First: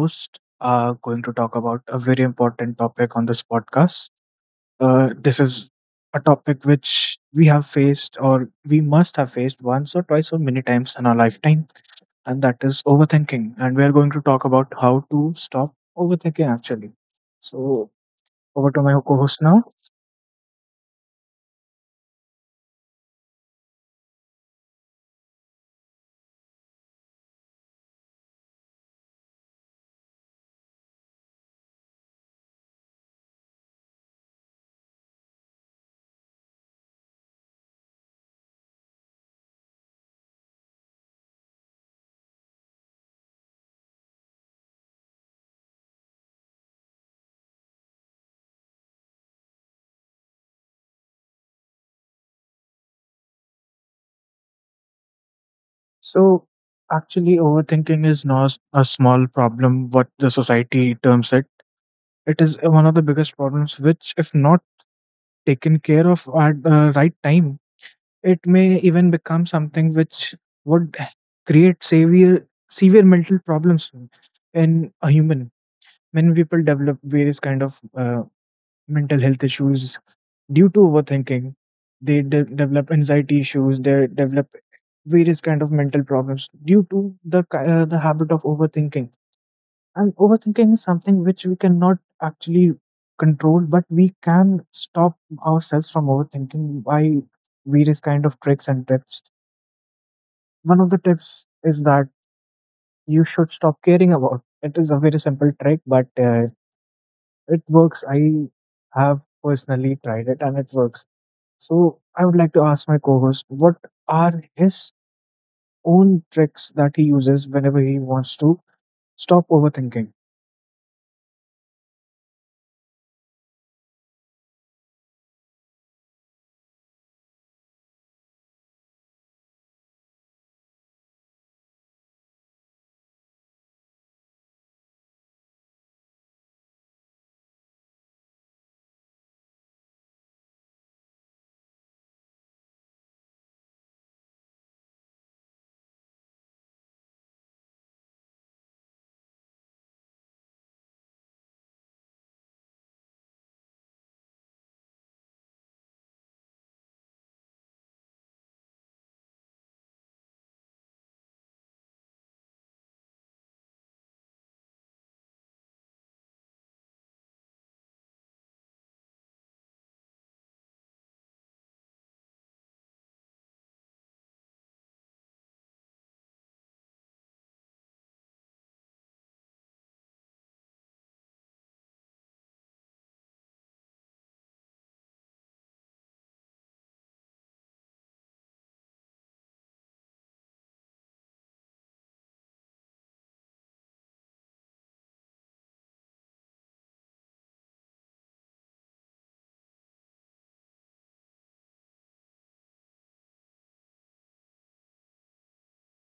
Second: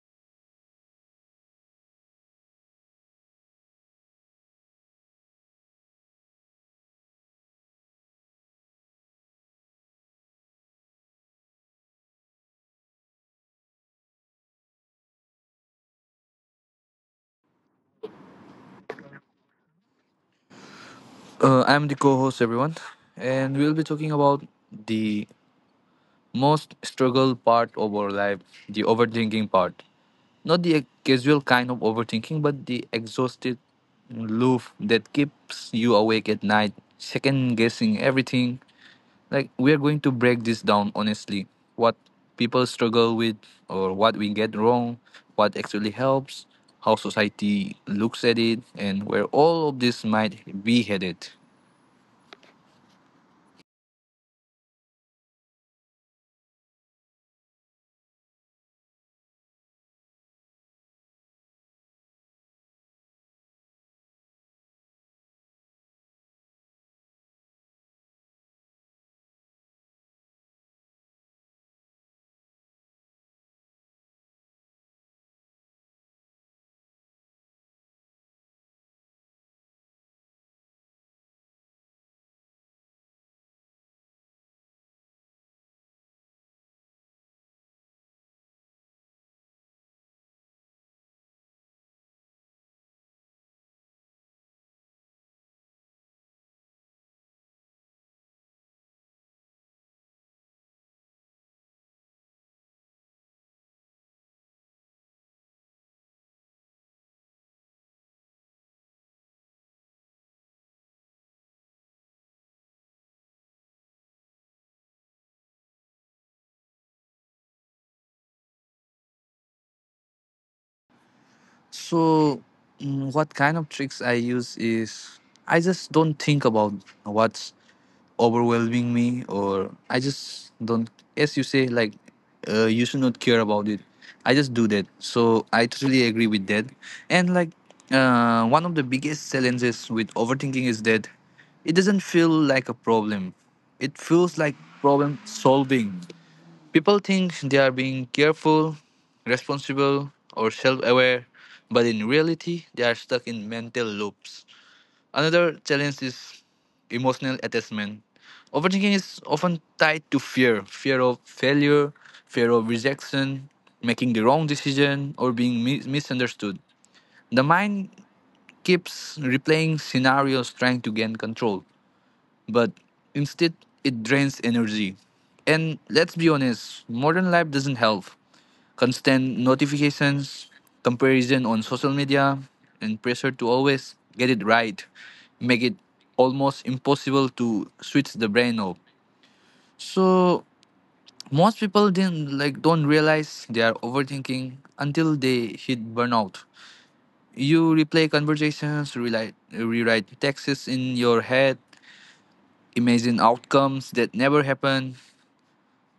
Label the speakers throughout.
Speaker 1: host are going to talk about a very important topic on this podcast. This is a topic which we have faced or we must have faced once or twice or many times in our lifetime, and that is overthinking. And we are going to talk about how to stop overthinking actually. So, over to my co host now.
Speaker 2: I'm the co host, everyone, and we'll be talking about the most struggle part of our life, the overthinking part. Not the casual kind of overthinking, but the exhausted loop that keeps you awake at night, second guessing everything. Like, we are going to break this down honestly, what people struggle with, or what we get wrong, what actually helps, how society looks at it, and where all of this might be headed.
Speaker 1: So, actually, overthinking is not a small problem, what the society terms it, it is one of the biggest problems which if not taken care of at the right time, it may even become something which would create severe mental problems in a human. Many people develop various kind of mental health issues due to overthinking. Develop anxiety issues. They develop various kind of mental problems due to the habit of overthinking, and overthinking is something which we cannot actually control, but we can stop ourselves from overthinking by various kind of tricks and tips. One of the tips is that you should stop caring about. It is a very simple trick, but it works. I have personally tried it, and it works. So I would like to ask my co-host what are his own tricks that he uses whenever he wants to stop overthinking.
Speaker 2: So, what kind of tricks I use is I just don't think about what's overwhelming me, or I just don't, as you say, like, you should not care about it. I just do that. So, I totally agree with that. And, like, one of the biggest challenges with overthinking is that it doesn't feel like a problem, it feels like problem solving. People think they are being careful, responsible, or self aware, but in reality, they are stuck in mental loops. Another challenge is emotional attachment. Overthinking is often tied to fear of failure, fear of rejection, making the wrong decision, or being misunderstood. The mind keeps replaying scenarios trying to gain control, but instead, it drains energy. And let's be honest, modern life doesn't help: constant notifications, comparison on social media, and pressure to always get it right make it almost impossible to switch the brain off. So most people didn't like don't realize they are overthinking until they hit burnout. You replay conversations, rewrite texts in your head, imagine outcomes that never happen.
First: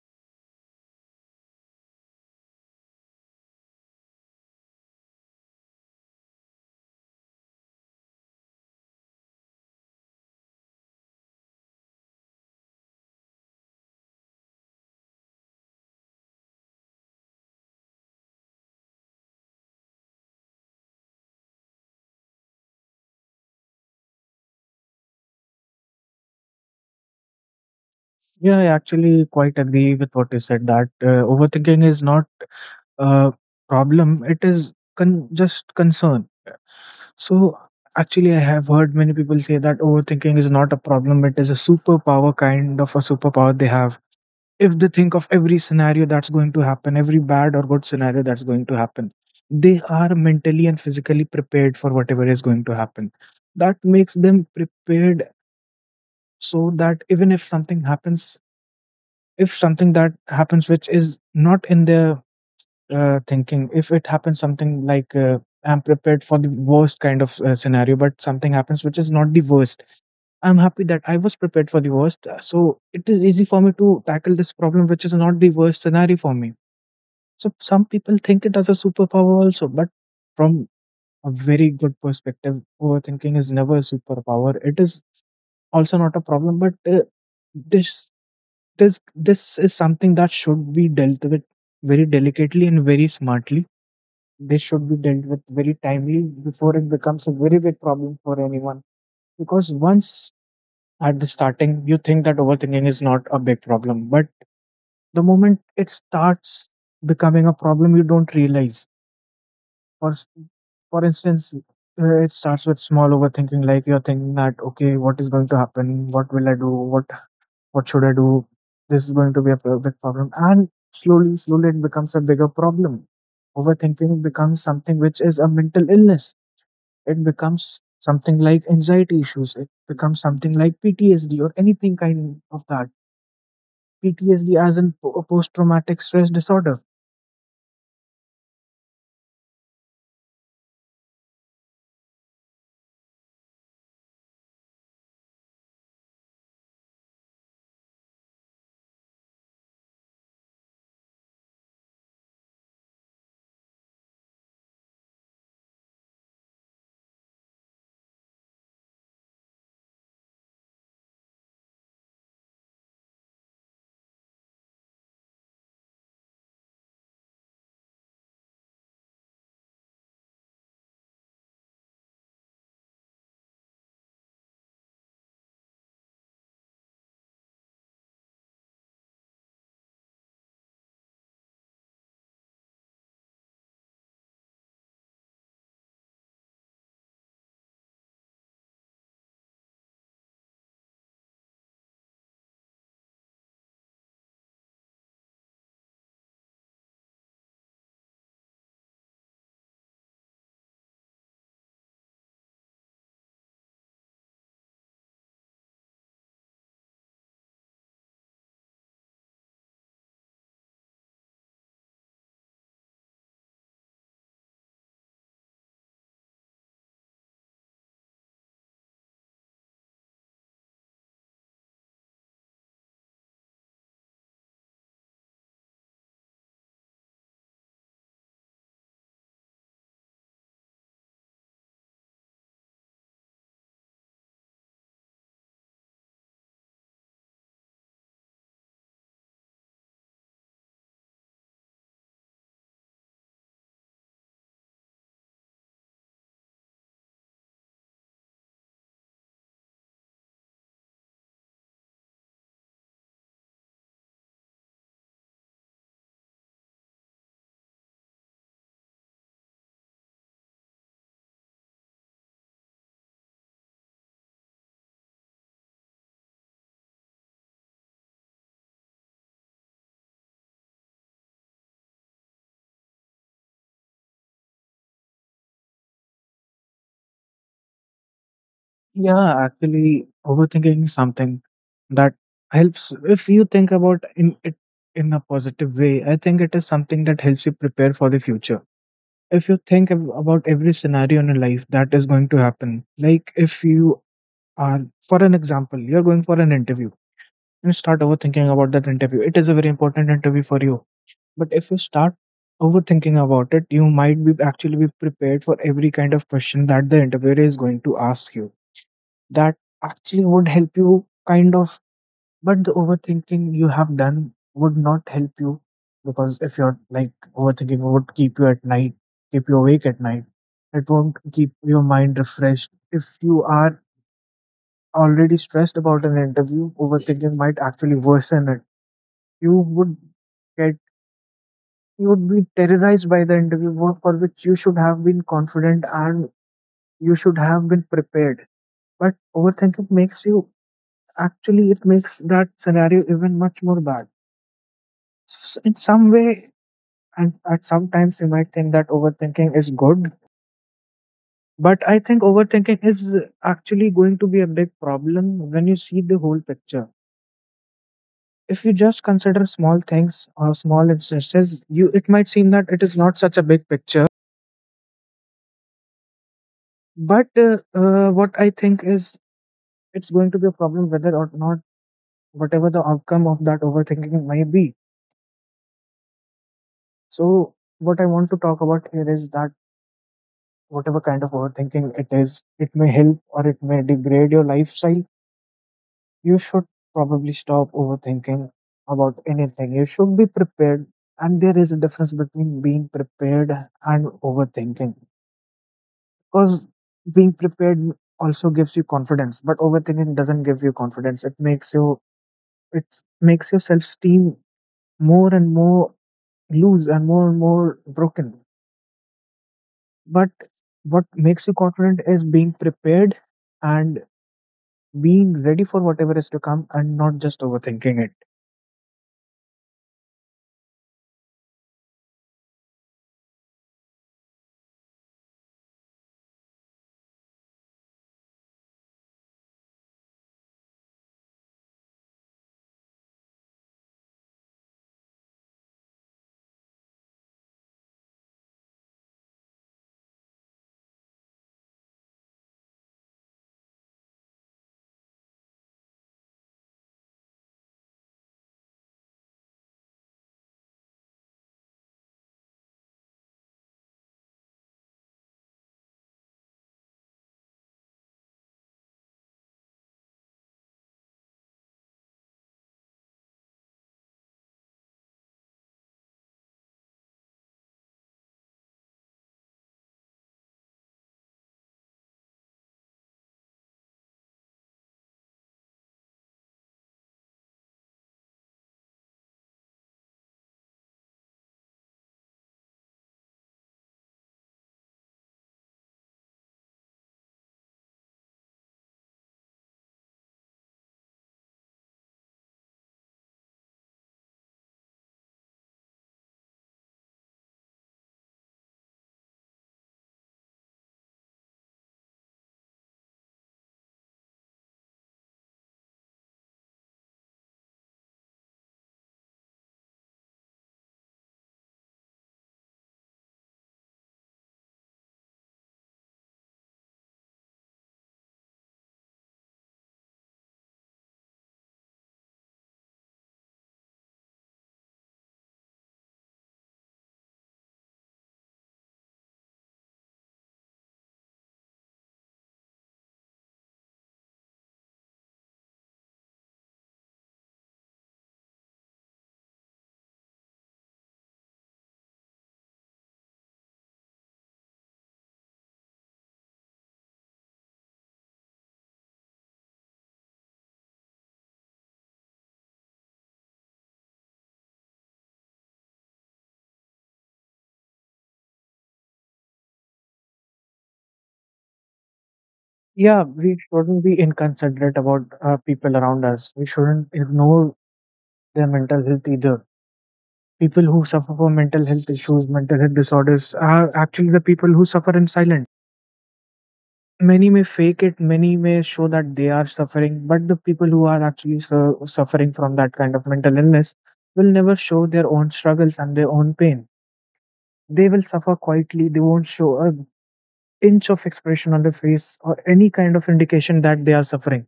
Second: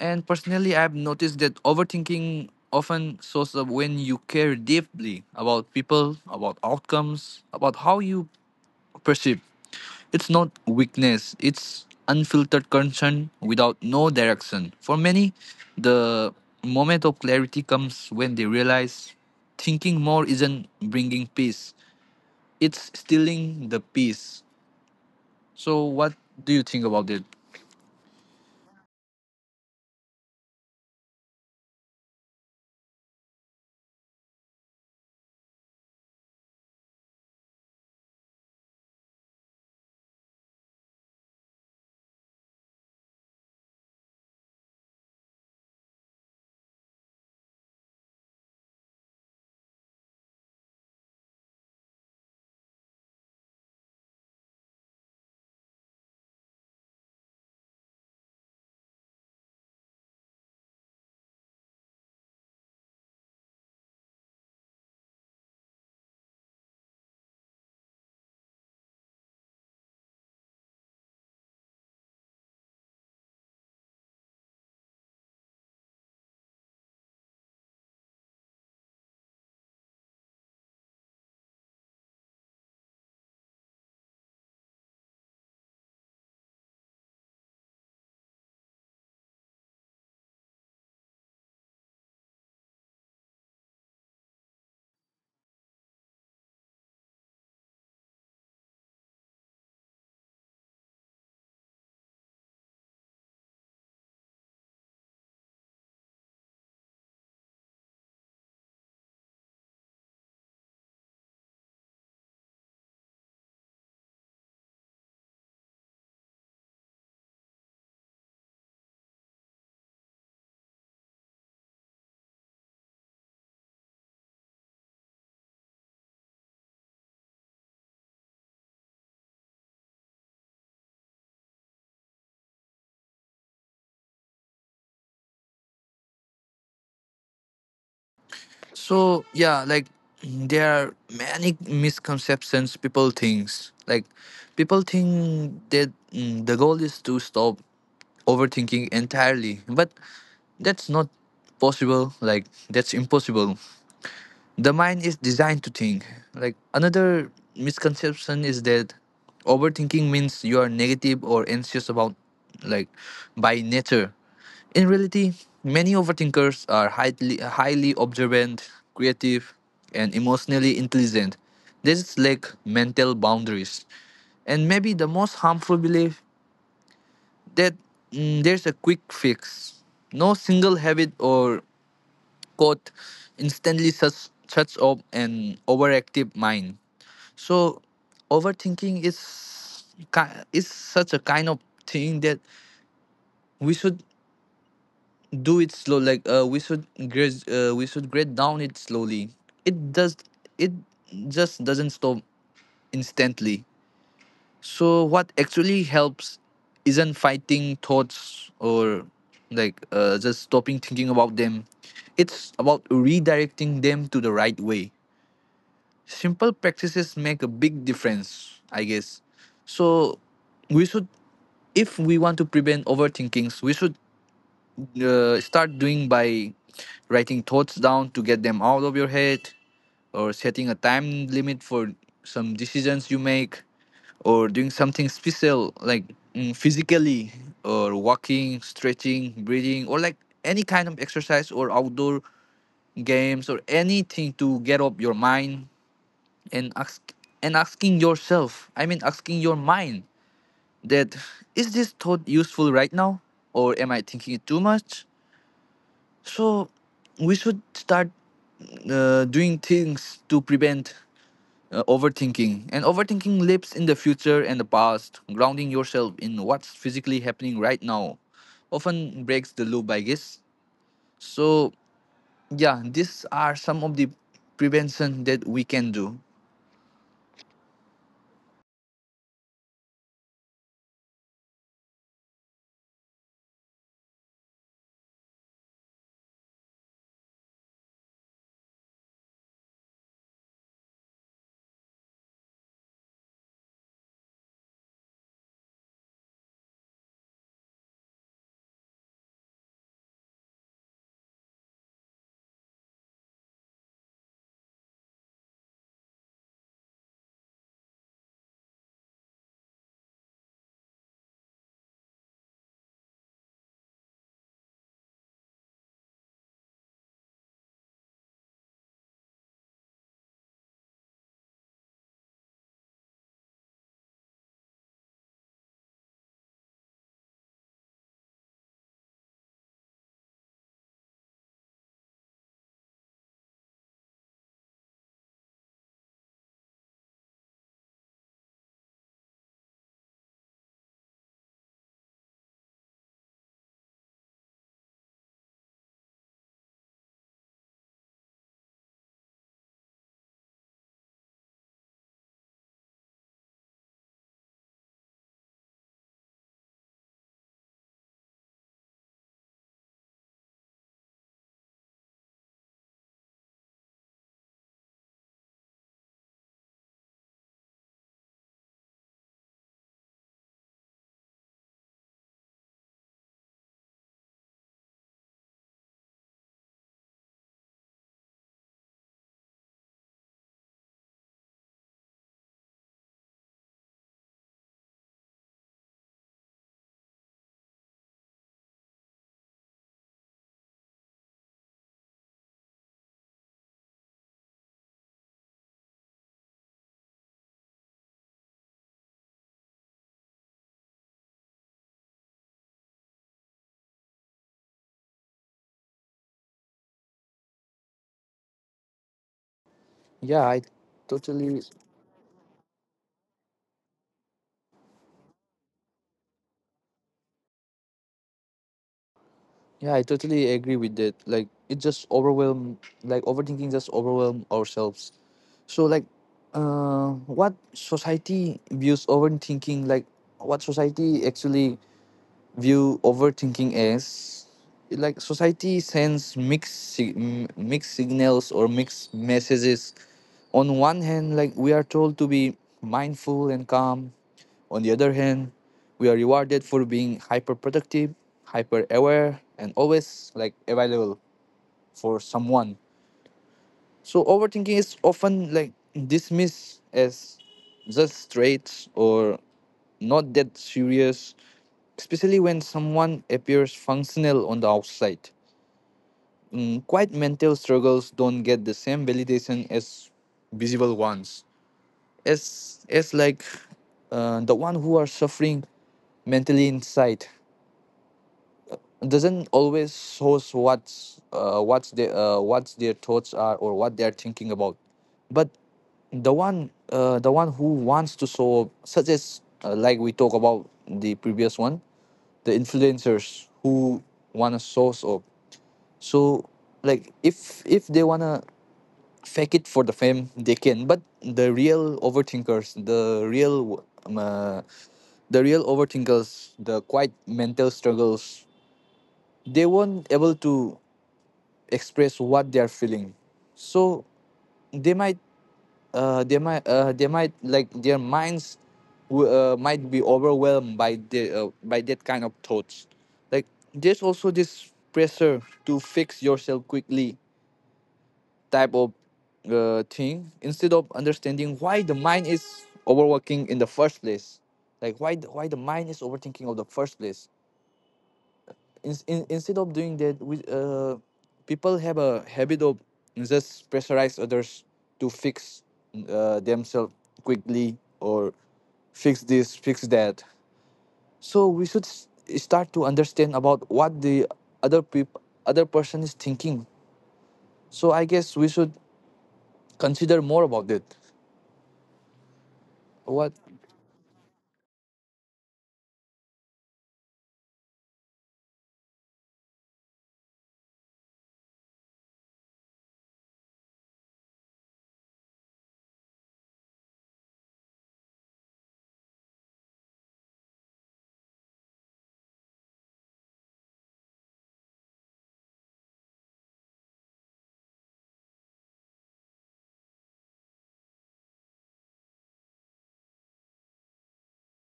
Speaker 2: And personally, I've noticed that overthinking often shows up when you care deeply, about people, about outcomes, about how you perceive. It's not weakness, it's unfiltered concern without no direction. For many, the moment of clarity comes when they realize thinking more isn't bringing peace, it's stealing the peace. So, what do you think about it?
Speaker 1: Yeah, I actually quite agree with what you said that overthinking is not a problem, it is just concern. So, actually, I have heard many people say that overthinking is not a problem, it is a superpower, kind of a superpower they have. If they think of every scenario that's going to happen, every bad or good scenario that's going to happen, they are mentally and physically prepared for whatever is going to happen. That makes them prepared so that even if something happens, if something that happens which is not in their thinking, if it happens, something like I'm prepared for the worst kind of scenario, but something happens which is not the worst, I'm happy that I was prepared for the worst. So it is easy for me to tackle this problem which is not the worst scenario for me. So some people think it as a superpower also, but from a very good perspective, overthinking is never a superpower. It is also not a problem, but this this is something that should be dealt with very delicately and very smartly. This should be dealt with very timely before it becomes a very big problem for anyone, because once at the starting you think that overthinking is not a big problem, but the moment it starts becoming a problem you don't realize. for s- for instance, it starts with small overthinking, like you're thinking that, okay, what is going to happen, what will I do, what should I do? This is going to be a big problem. And slowly, slowly, it becomes a bigger problem. Overthinking becomes something which is a mental illness. It becomes something like anxiety issues. It becomes something like PTSD or anything kind of that. PTSD as in a post traumatic stress disorder.
Speaker 2: So yeah, like there are many misconceptions people thinks. Like people think that, the goal is to stop overthinking entirely, but that's not possible. Like that's impossible. The mind is designed to think. Like another misconception is that overthinking means you are negative or anxious about, like, by nature. In reality, many overthinkers are highly observant, creative, and emotionally intelligent. They just lack mental boundaries. And maybe the most harmful belief, that, there's a quick fix. No single habit or quote instantly shuts off an overactive mind. So, overthinking is is such a kind of thing that we should do it slow. Like, we should grade down it slowly. It does, it just doesn't stop instantly. So, what actually helps isn't fighting thoughts or, like, just stopping thinking about them. It's about redirecting them to the right way. Simple practices make a big difference, I guess. So we should, if we want to prevent overthinkings, we should, start doing by writing thoughts down to get them out of your head, or setting a time limit for some decisions you make, or doing something special, like, physically, or walking, stretching, breathing, or like any kind of exercise or outdoor games or anything to get up your mind. and ask and asking yourself, I mean asking your mind, that is this thought useful right now, or am I thinking it too much? So we should start, doing things to prevent, overthinking. And overthinking lives in the future and the past. Grounding yourself in what's physically happening right now often breaks the loop, I guess. So yeah, these are some of the prevention that we can do.
Speaker 1: Yeah, actually, overthinking is something that helps. If you think about in it in a positive way, I think it is something that helps you prepare for the future if you think about every scenario in your life that is going to happen, like if you are, for an example, you're going for an interview and start overthinking about that interview, it is a very important interview for you. But if you start overthinking about it, you might be actually be prepared for every kind of question that the interviewer is going to ask you. That actually would help you kind of, but the overthinking you have done would not help you, because if you're like overthinking would keep you at night, keep you awake at night. It won't keep your mind refreshed. If you are already stressed about an interview, overthinking might actually worsen it. You would get, you would be terrorized by the interview for which you should have been confident and you should have been prepared. But overthinking makes you, actually it makes that scenario even much more bad in some way. And at sometimes you might think that overthinking is good, but I think overthinking is actually going to be a big problem when you see the whole picture. If you just consider small things or small instances, you it might seem that it is not such a big picture. But what I think is it's going to be a problem whether or not, whatever the outcome of that overthinking may be. So what I want to talk about here is that whatever kind of overthinking it is, it may help or it may degrade your lifestyle. You should probably stop overthinking about anything. You should be prepared, and there is a difference between being prepared and overthinking, because being prepared also gives you confidence, but overthinking doesn't give you confidence. It makes you, it makes your self esteem more and more loose and more broken. But
Speaker 2: Yeah, I
Speaker 1: what makes you
Speaker 2: totally
Speaker 1: confident is being prepared and being ready for whatever is to come and not just overthinking it.
Speaker 2: Yeah, I totally agree with that. Like it just overwhelm, like overthinking just overwhelm ourselves. So like, uh what society views overthinking, like what society actually view overthinking is, like society sends mixed signals or mixed messages. On one hand, like, we are told to be mindful and calm. On the other hand, we are rewarded for being hyper productive, hyper aware, and always like available for someone. So overthinking is often like dismissed as just straight or not that serious, especially when someone appears functional on the outside. Quiet mental struggles don't get the same validation as visible ones. As like, the one who are suffering mentally inside doesn't always shows what's their thoughts are or what they're thinking about. But the one who wants to show, such as, like we talk about the previous one, the influencers who want to source up. So like if they want to fake it for the fame they can, but the real overthinkers, the real overthinkers, the quiet mental struggles, they weren't able to express what they are feeling. So they might, they might, like, their minds might be overwhelmed by the by that kind of thoughts. Like there's also this pressure to fix yourself quickly type of, thing, instead of understanding why the mind is overworking in the first place, like why why the mind is overthinking of the first place. Instead of doing that, we, people have a habit of just pressurize others to fix, themselves quickly, or fix this, fix that. So we should start to understand about what the other peop- other person is thinking. So I guess we should consider more about it.
Speaker 1: Yeah,
Speaker 2: What?
Speaker 1: we shouldn't be inconsiderate about people around us. We shouldn't ignore their mental health either. People who suffer from mental health issues, mental health disorders are actually the people who suffer in silence. Many may fake it, many may show that they are suffering, but the people who are actually suffering from that kind of mental illness will never show their own struggles and their own pain. They will suffer quietly, they won't show a inch of expression on their face or any kind of indication that they are suffering.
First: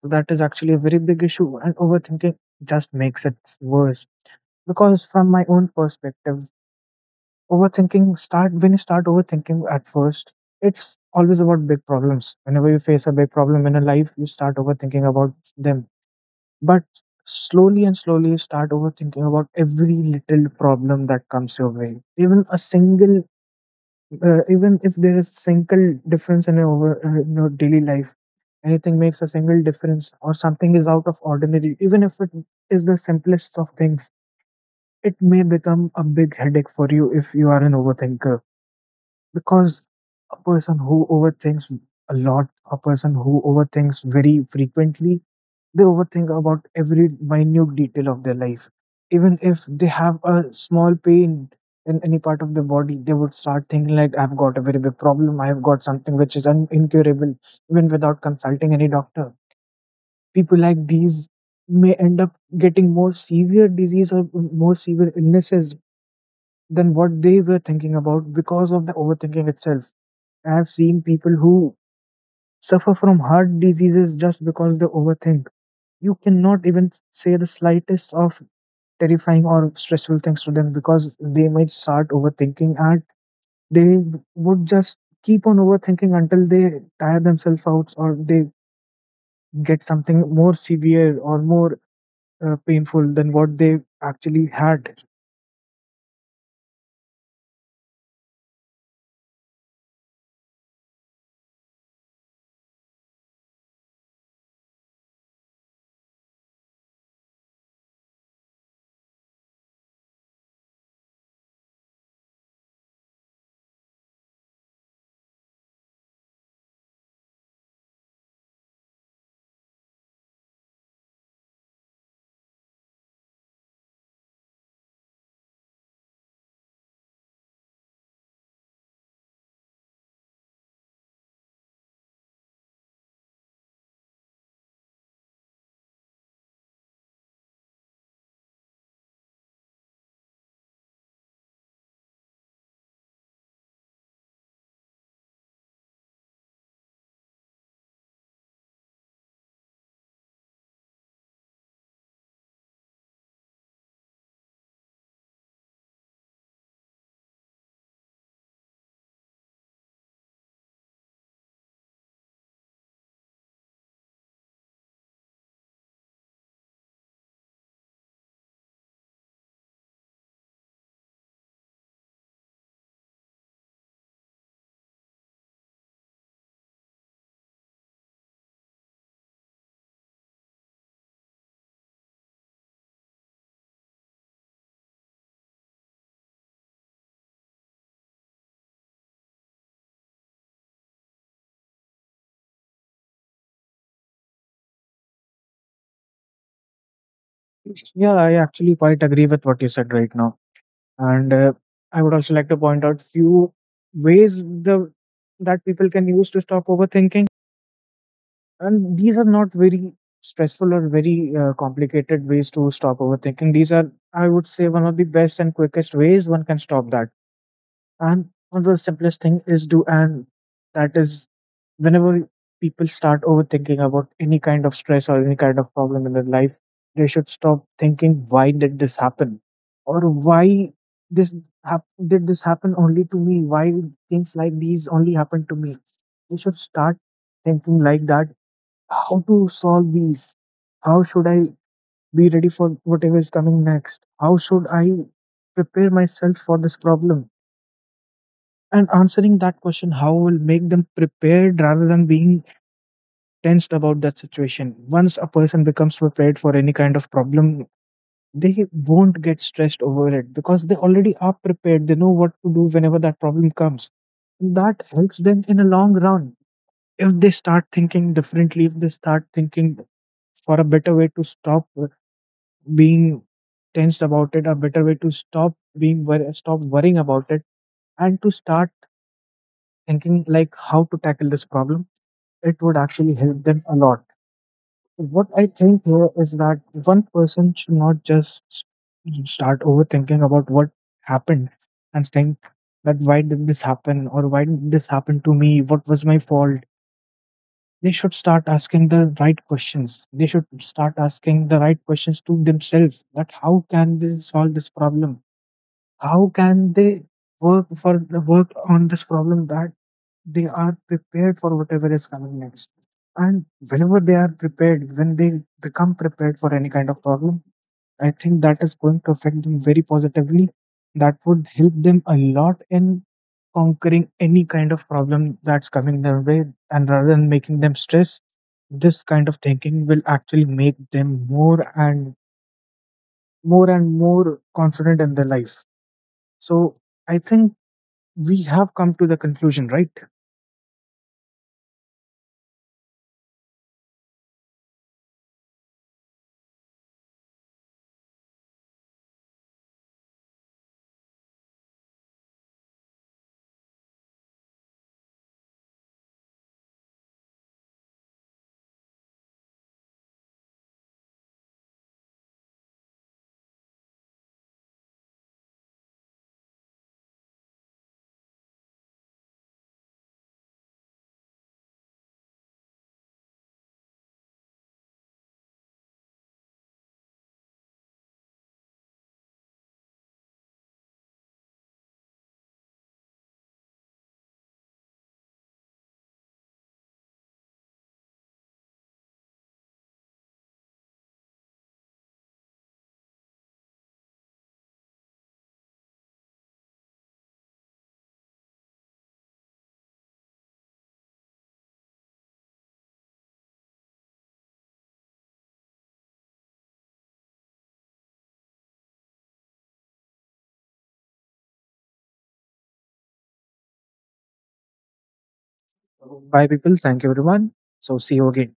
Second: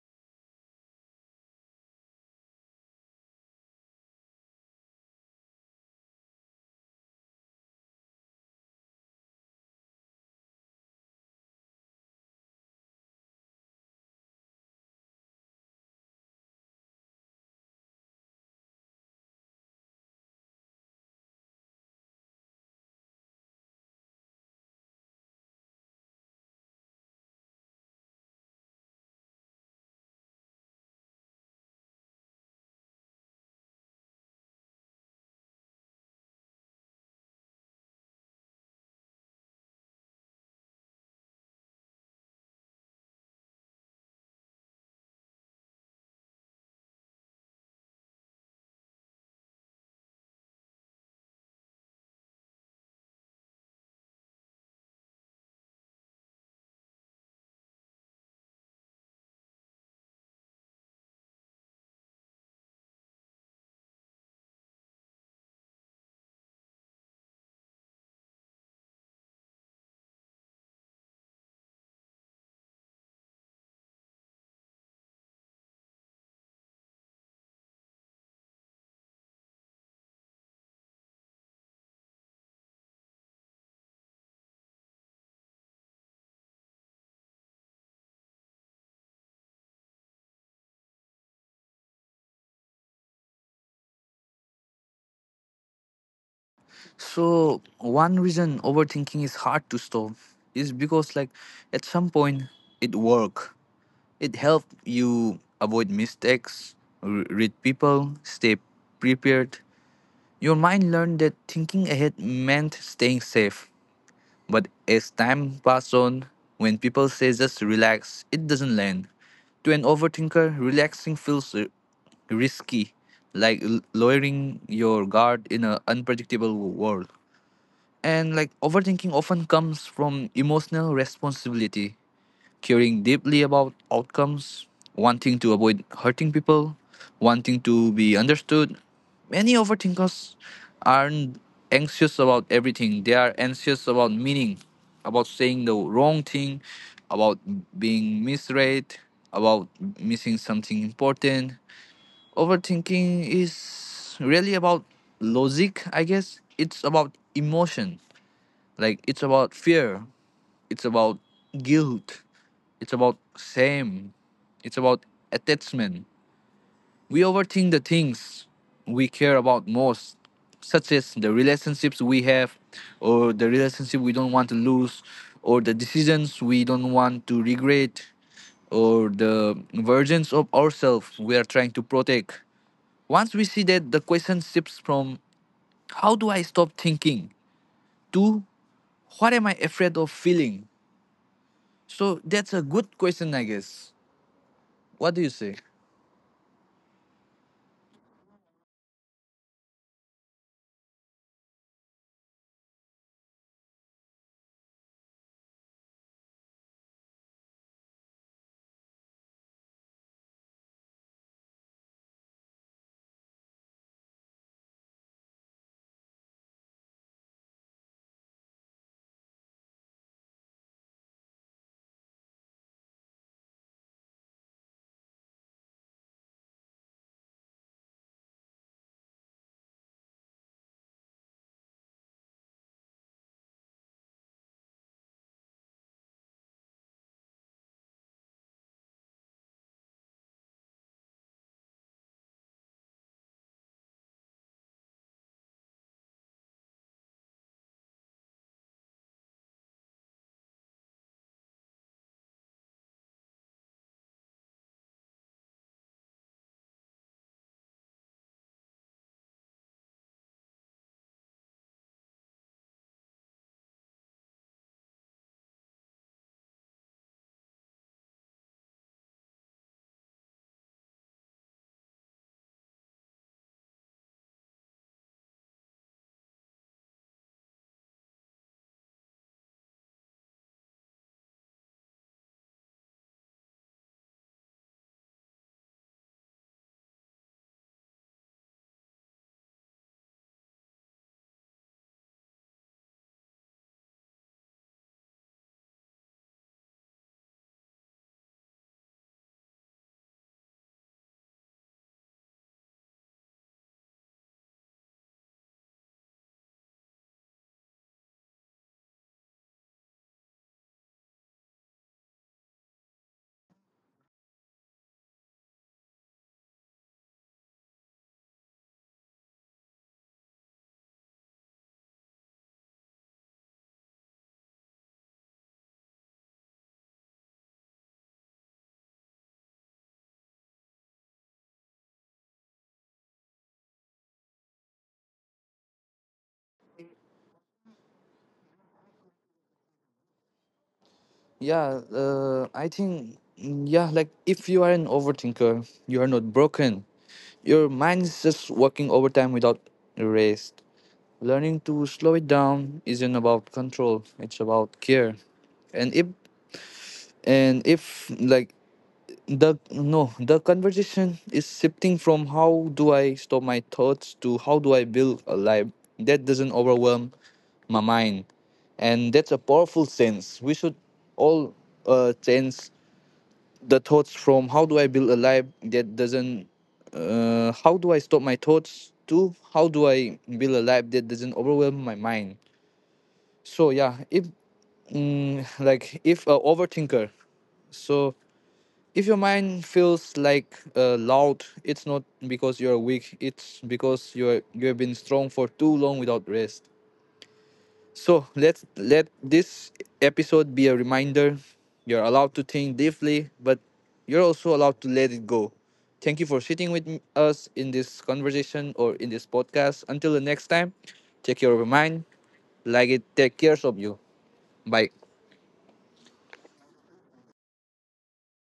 Speaker 1: So, that is actually a very big issue, and overthinking just makes it worse. Because, from my own perspective, overthinking start when you start overthinking at first, it's always about big problems. Whenever you face a big problem in a life, you start overthinking about them. But slowly and slowly, you start overthinking about every little problem that comes your way. Even a single even if there is single difference in our, you know, daily life, anything makes a single difference or something is out of ordinary, even if it is the simplest of things, it may become a big headache for you if you are an overthinker, because a person who overthinks a lot, a person who overthinks very frequently, they overthink about every minute detail of their life. Even if they have a small pain in any part of the body, they would start thinking like, I've got a very big problem. I've got something which is incurable, even without consulting any doctor. People like these may end up getting more severe disease or more severe illnesses than what they were thinking about because of the overthinking itself. I've seen people who suffer from heart diseases just because they overthink. You cannot even say the slightest of terrifying or stressful things to them because they might start overthinking and they would just keep on overthinking until they tire themselves out or they get something more severe or more painful than what they actually had.
Speaker 2: So one reason overthinking is hard to stop is because, like, at some point it work. It helps you avoid mistakes, read people, stay prepared. Your mind learned that thinking ahead meant staying safe. But as time passes on, when people say just relax, it doesn't land. To an overthinker, relaxing feels risky, like lowering your guard in an unpredictable world. And like overthinking often comes from emotional responsibility, caring deeply about outcomes, wanting to avoid hurting people, wanting to be understood. Many overthinkers aren't anxious about everything, they are anxious about meaning, about saying the wrong thing, about being misread, about missing something important. Overthinking is really about logic, I guess. It's about emotion, like it's about fear, it's about guilt, it's about shame. It's about attachment. We overthink the things we care about most, such as the relationships we have, or the relationship we don't want to lose, or the decisions we don't want to regret, or the versions of ourselves we are trying to protect. Once we see that, the question shifts from how do I stop thinking to what am I afraid of feeling? So that's a good question, I guess. What do you say?
Speaker 1: Yeah, I actually quite agree with what you said right now, and I would also like to point out few ways the that people can use to stop overthinking, and these are not very stressful or very complicated ways to stop overthinking. These are, I would say, one of the best and quickest ways one can stop that, and one of the simplest thing is do, and that is whenever people start overthinking about any kind of stress or any kind of problem in their life, they should stop thinking why did this happen, or why this did this happen only to me, why things like these only happen to me. They should start thinking like that, how to solve these? How should I be ready for whatever is coming next? How should I prepare myself for this problem? And answering that question, how, will make them prepared rather than being tensed about that situation. Once a person becomes prepared for any kind of problem, they won't get stressed over it because they already are prepared. They know what to do whenever that problem comes. That helps them in a long run. If they start thinking differently, if they start thinking for a better way to stop being tensed about it, a better way to stop being stop worrying about it, and to start thinking like how to tackle this problem, it would actually help them a lot. What I think here is that one person should not just start overthinking about what happened and think that why did this happen or why did this happen to me, what was my fault. They should start asking the right questions. They should start asking the right questions to themselves, that how can they solve this problem? How can they work for the work on this problem that they are prepared for whatever is coming next? And whenever they are prepared, when they become prepared for any kind of problem, I think that is going to affect them very positively. That would help them a lot in conquering any kind of problem that's coming their way, and rather than making them stress, this kind of thinking will actually make them more and more confident in their life. So I think we have come to the conclusion, right?
Speaker 2: Yeah, I think, yeah, like if you are an overthinker, you are not broken. Your mind is just working overtime without rest. Learning to slow it down isn't about control; it's about care. And if and if like the no the conversation is shifting from how do I stop my thoughts to how do I build a life that doesn't overwhelm my mind, and that's a powerful sense. We should all, change the thoughts from how do I build a life that doesn't, how do I stop my thoughts to how do I build a life that doesn't overwhelm my mind. So yeah, if, like if a overthinker, so if your mind feels like, loud, it's not because you're weak. It's because you have been strong for too long without rest. So let's let this episode be a reminder. You're allowed to think deeply, but you're also allowed to let it go. Thank you for sitting with us in this conversation or in this podcast. Until the next time, take care of your mind, like it, take care of you. Bye.
Speaker 1: Bye people, thank you everyone, so see you again.